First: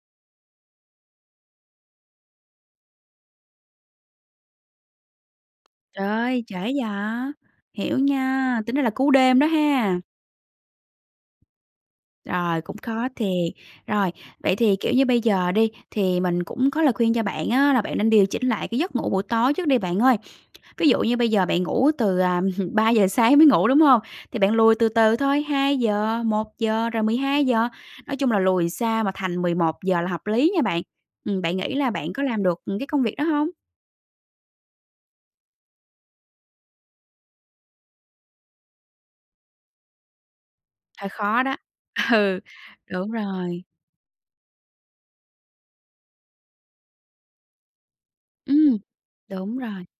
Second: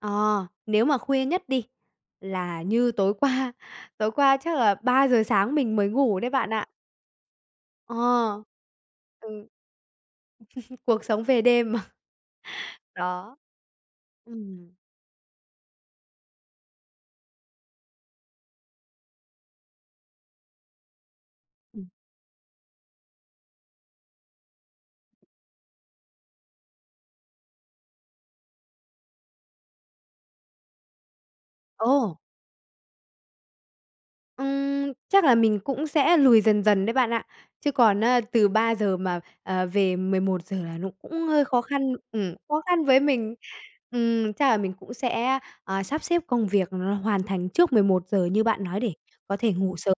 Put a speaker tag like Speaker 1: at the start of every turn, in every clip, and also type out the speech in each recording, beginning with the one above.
Speaker 1: Ờ, nếu mà khuya nhất đi là như tối qua, tối qua chắc là 3:00 sáng mình mới
Speaker 2: Trời
Speaker 1: ngủ đấy
Speaker 2: ơi,
Speaker 1: bạn
Speaker 2: trễ
Speaker 1: ạ.
Speaker 2: vậy!
Speaker 1: Ờ.
Speaker 2: Hiểu nha, tính ra là cú đêm đó
Speaker 1: Ừm.
Speaker 2: ha.
Speaker 1: Cuộc sống về đêm mà.
Speaker 2: Rồi, cũng khó
Speaker 1: Đó.
Speaker 2: thiệt. Rồi, vậy
Speaker 1: Ừm.
Speaker 2: thì, kiểu như, bây giờ đi, thì mình cũng có lời khuyên cho bạn á là bạn nên điều chỉnh lại cái giấc ngủ buổi tối trước đi bạn ơi. Ví dụ như bây giờ bạn
Speaker 1: Ừm.
Speaker 2: ngủ từ, à, 3:00 sáng mới ngủ, đúng hông? Thì bạn lùi từ từ thôi, 2:00, 1:00, rồi 12:00, nói chung là lùi xa mà thành 11:00 là hợp lý nha bạn. Ừm, bạn nghĩ là bạn
Speaker 1: Ồ!
Speaker 2: có làm được, ừm, cái công việc đó hông?
Speaker 1: Ừm, chắc là mình cũng sẽ lùi dần dần đấy bạn ạ, chứ còn á, từ 3:00 mà, ờ, về 11:00 là nó
Speaker 2: Hơi
Speaker 1: cũng
Speaker 2: khó
Speaker 1: hơi
Speaker 2: đó.
Speaker 1: khó khăn, ừm,
Speaker 2: Ừ,
Speaker 1: khó khăn với
Speaker 2: đúng
Speaker 1: mình.
Speaker 2: rồi.
Speaker 1: Ừm, chắc là mình cũng sẽ, ờ, sắp xếp công việc nó hoàn thành trước 11:00 như bạn
Speaker 2: Ừm,
Speaker 1: nói để có thể
Speaker 2: đúng
Speaker 1: ngủ
Speaker 2: rồi.
Speaker 1: sớm.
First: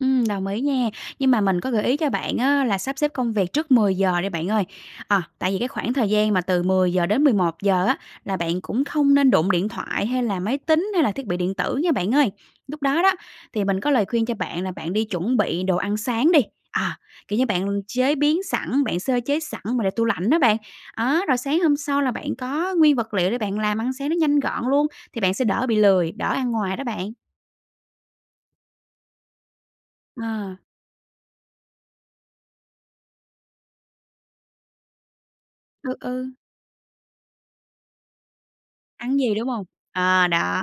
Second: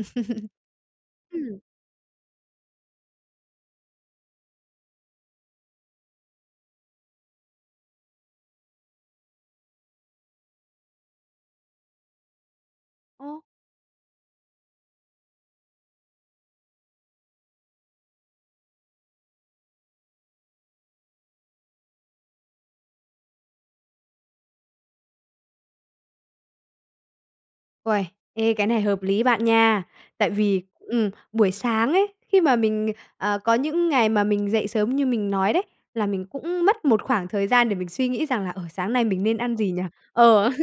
Speaker 2: Ừm, đồng ý nha. Nhưng mà mình
Speaker 1: Ừm.
Speaker 2: có gợi ý cho bạn á, là sắp xếp công việc trước 10:00 đi bạn ơi, ờ, tại vì cái khoảng thời gian mà từ 10:00-11:00 á, là bạn cũng không nên đụng điện thoại, hay là máy tính hay là thiết bị điện tử nha bạn ơi. Lúc đó đó,
Speaker 1: Ơ.
Speaker 2: thì mình có lời khuyên cho bạn là bạn đi chuẩn bị đồ ăn sáng đi, à, kiểu như, bạn chế biến sẵn, bạn sơ chế sẵn mà để tủ lạnh đó bạn. Đó, rồi sáng hôm sau là bạn có nguyên vật liệu để bạn làm ăn sáng nó nhanh gọn luôn thì bạn sẽ đỡ bị lười, đỡ ăn ngoài đó bạn.
Speaker 1: Uầy, ê, cái này hợp lý bạn nha. Tại
Speaker 2: Ờ.
Speaker 1: vì, ừm, buổi sáng ấy, khi mà mình, ờ, ờ, có những ngày mà mình dậy sớm như mình nói đấy,
Speaker 2: Ừ,
Speaker 1: là mình
Speaker 2: ừ.
Speaker 1: cũng mất một khoảng thời gian để mình suy nghĩ rằng là, ờ, sáng nay
Speaker 2: Ăn
Speaker 1: mình
Speaker 2: gì,
Speaker 1: nên
Speaker 2: đúng
Speaker 1: ăn
Speaker 2: hông?
Speaker 1: gì nhỉ?
Speaker 2: Ờ,
Speaker 1: Ờ.
Speaker 2: đó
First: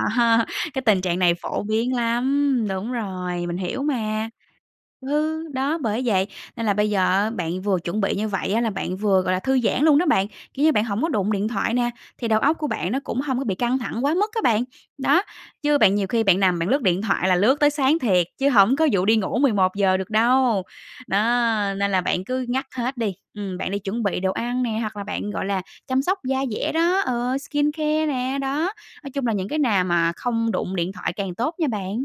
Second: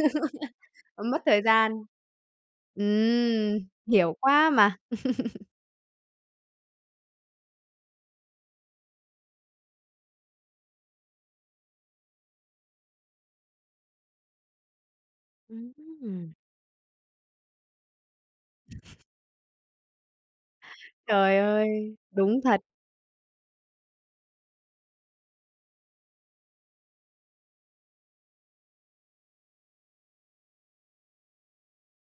Speaker 2: cái tình
Speaker 1: Ưm,
Speaker 2: trạng
Speaker 1: mất
Speaker 2: này
Speaker 1: thời
Speaker 2: phổ
Speaker 1: gian.
Speaker 2: biến lắm, đúng rồi, mình
Speaker 1: Ừm,
Speaker 2: hiểu
Speaker 1: hiểu
Speaker 2: mà.
Speaker 1: quá mà.
Speaker 2: Ừ, đó bởi vậy, nên là bây giờ á, bạn vừa chuẩn bị như vậy á, là bạn vừa, gọi là, thư giãn luôn đó bạn, kiểu như, bạn hổng có đụng điện thoại nè, thì đầu óc của bạn nó cũng hông có bị căng thẳng quá mức á bạn. Đó,
Speaker 1: Ưm,
Speaker 2: chứ bạn
Speaker 1: ừm,
Speaker 2: nhiều khi
Speaker 1: ừm.
Speaker 2: bạn nằm bạn lướt điện thoại là lướt tới sáng thiệt chứ hổng có vụ đi ngủ 11:00 được đâu. Đó,
Speaker 1: Trời
Speaker 2: nên
Speaker 1: ơi,
Speaker 2: là bạn
Speaker 1: đúng
Speaker 2: cứ
Speaker 1: thật.
Speaker 2: ngắt hết đi, ừm, bạn đi chuẩn bị đồ ăn nè hoặc là bạn, gọi là, chăm sóc da dẻ đó, ừ, skincare nè, đó. Nói chung là những cái nào mà không đụng điện thoại càng tốt nha bạn.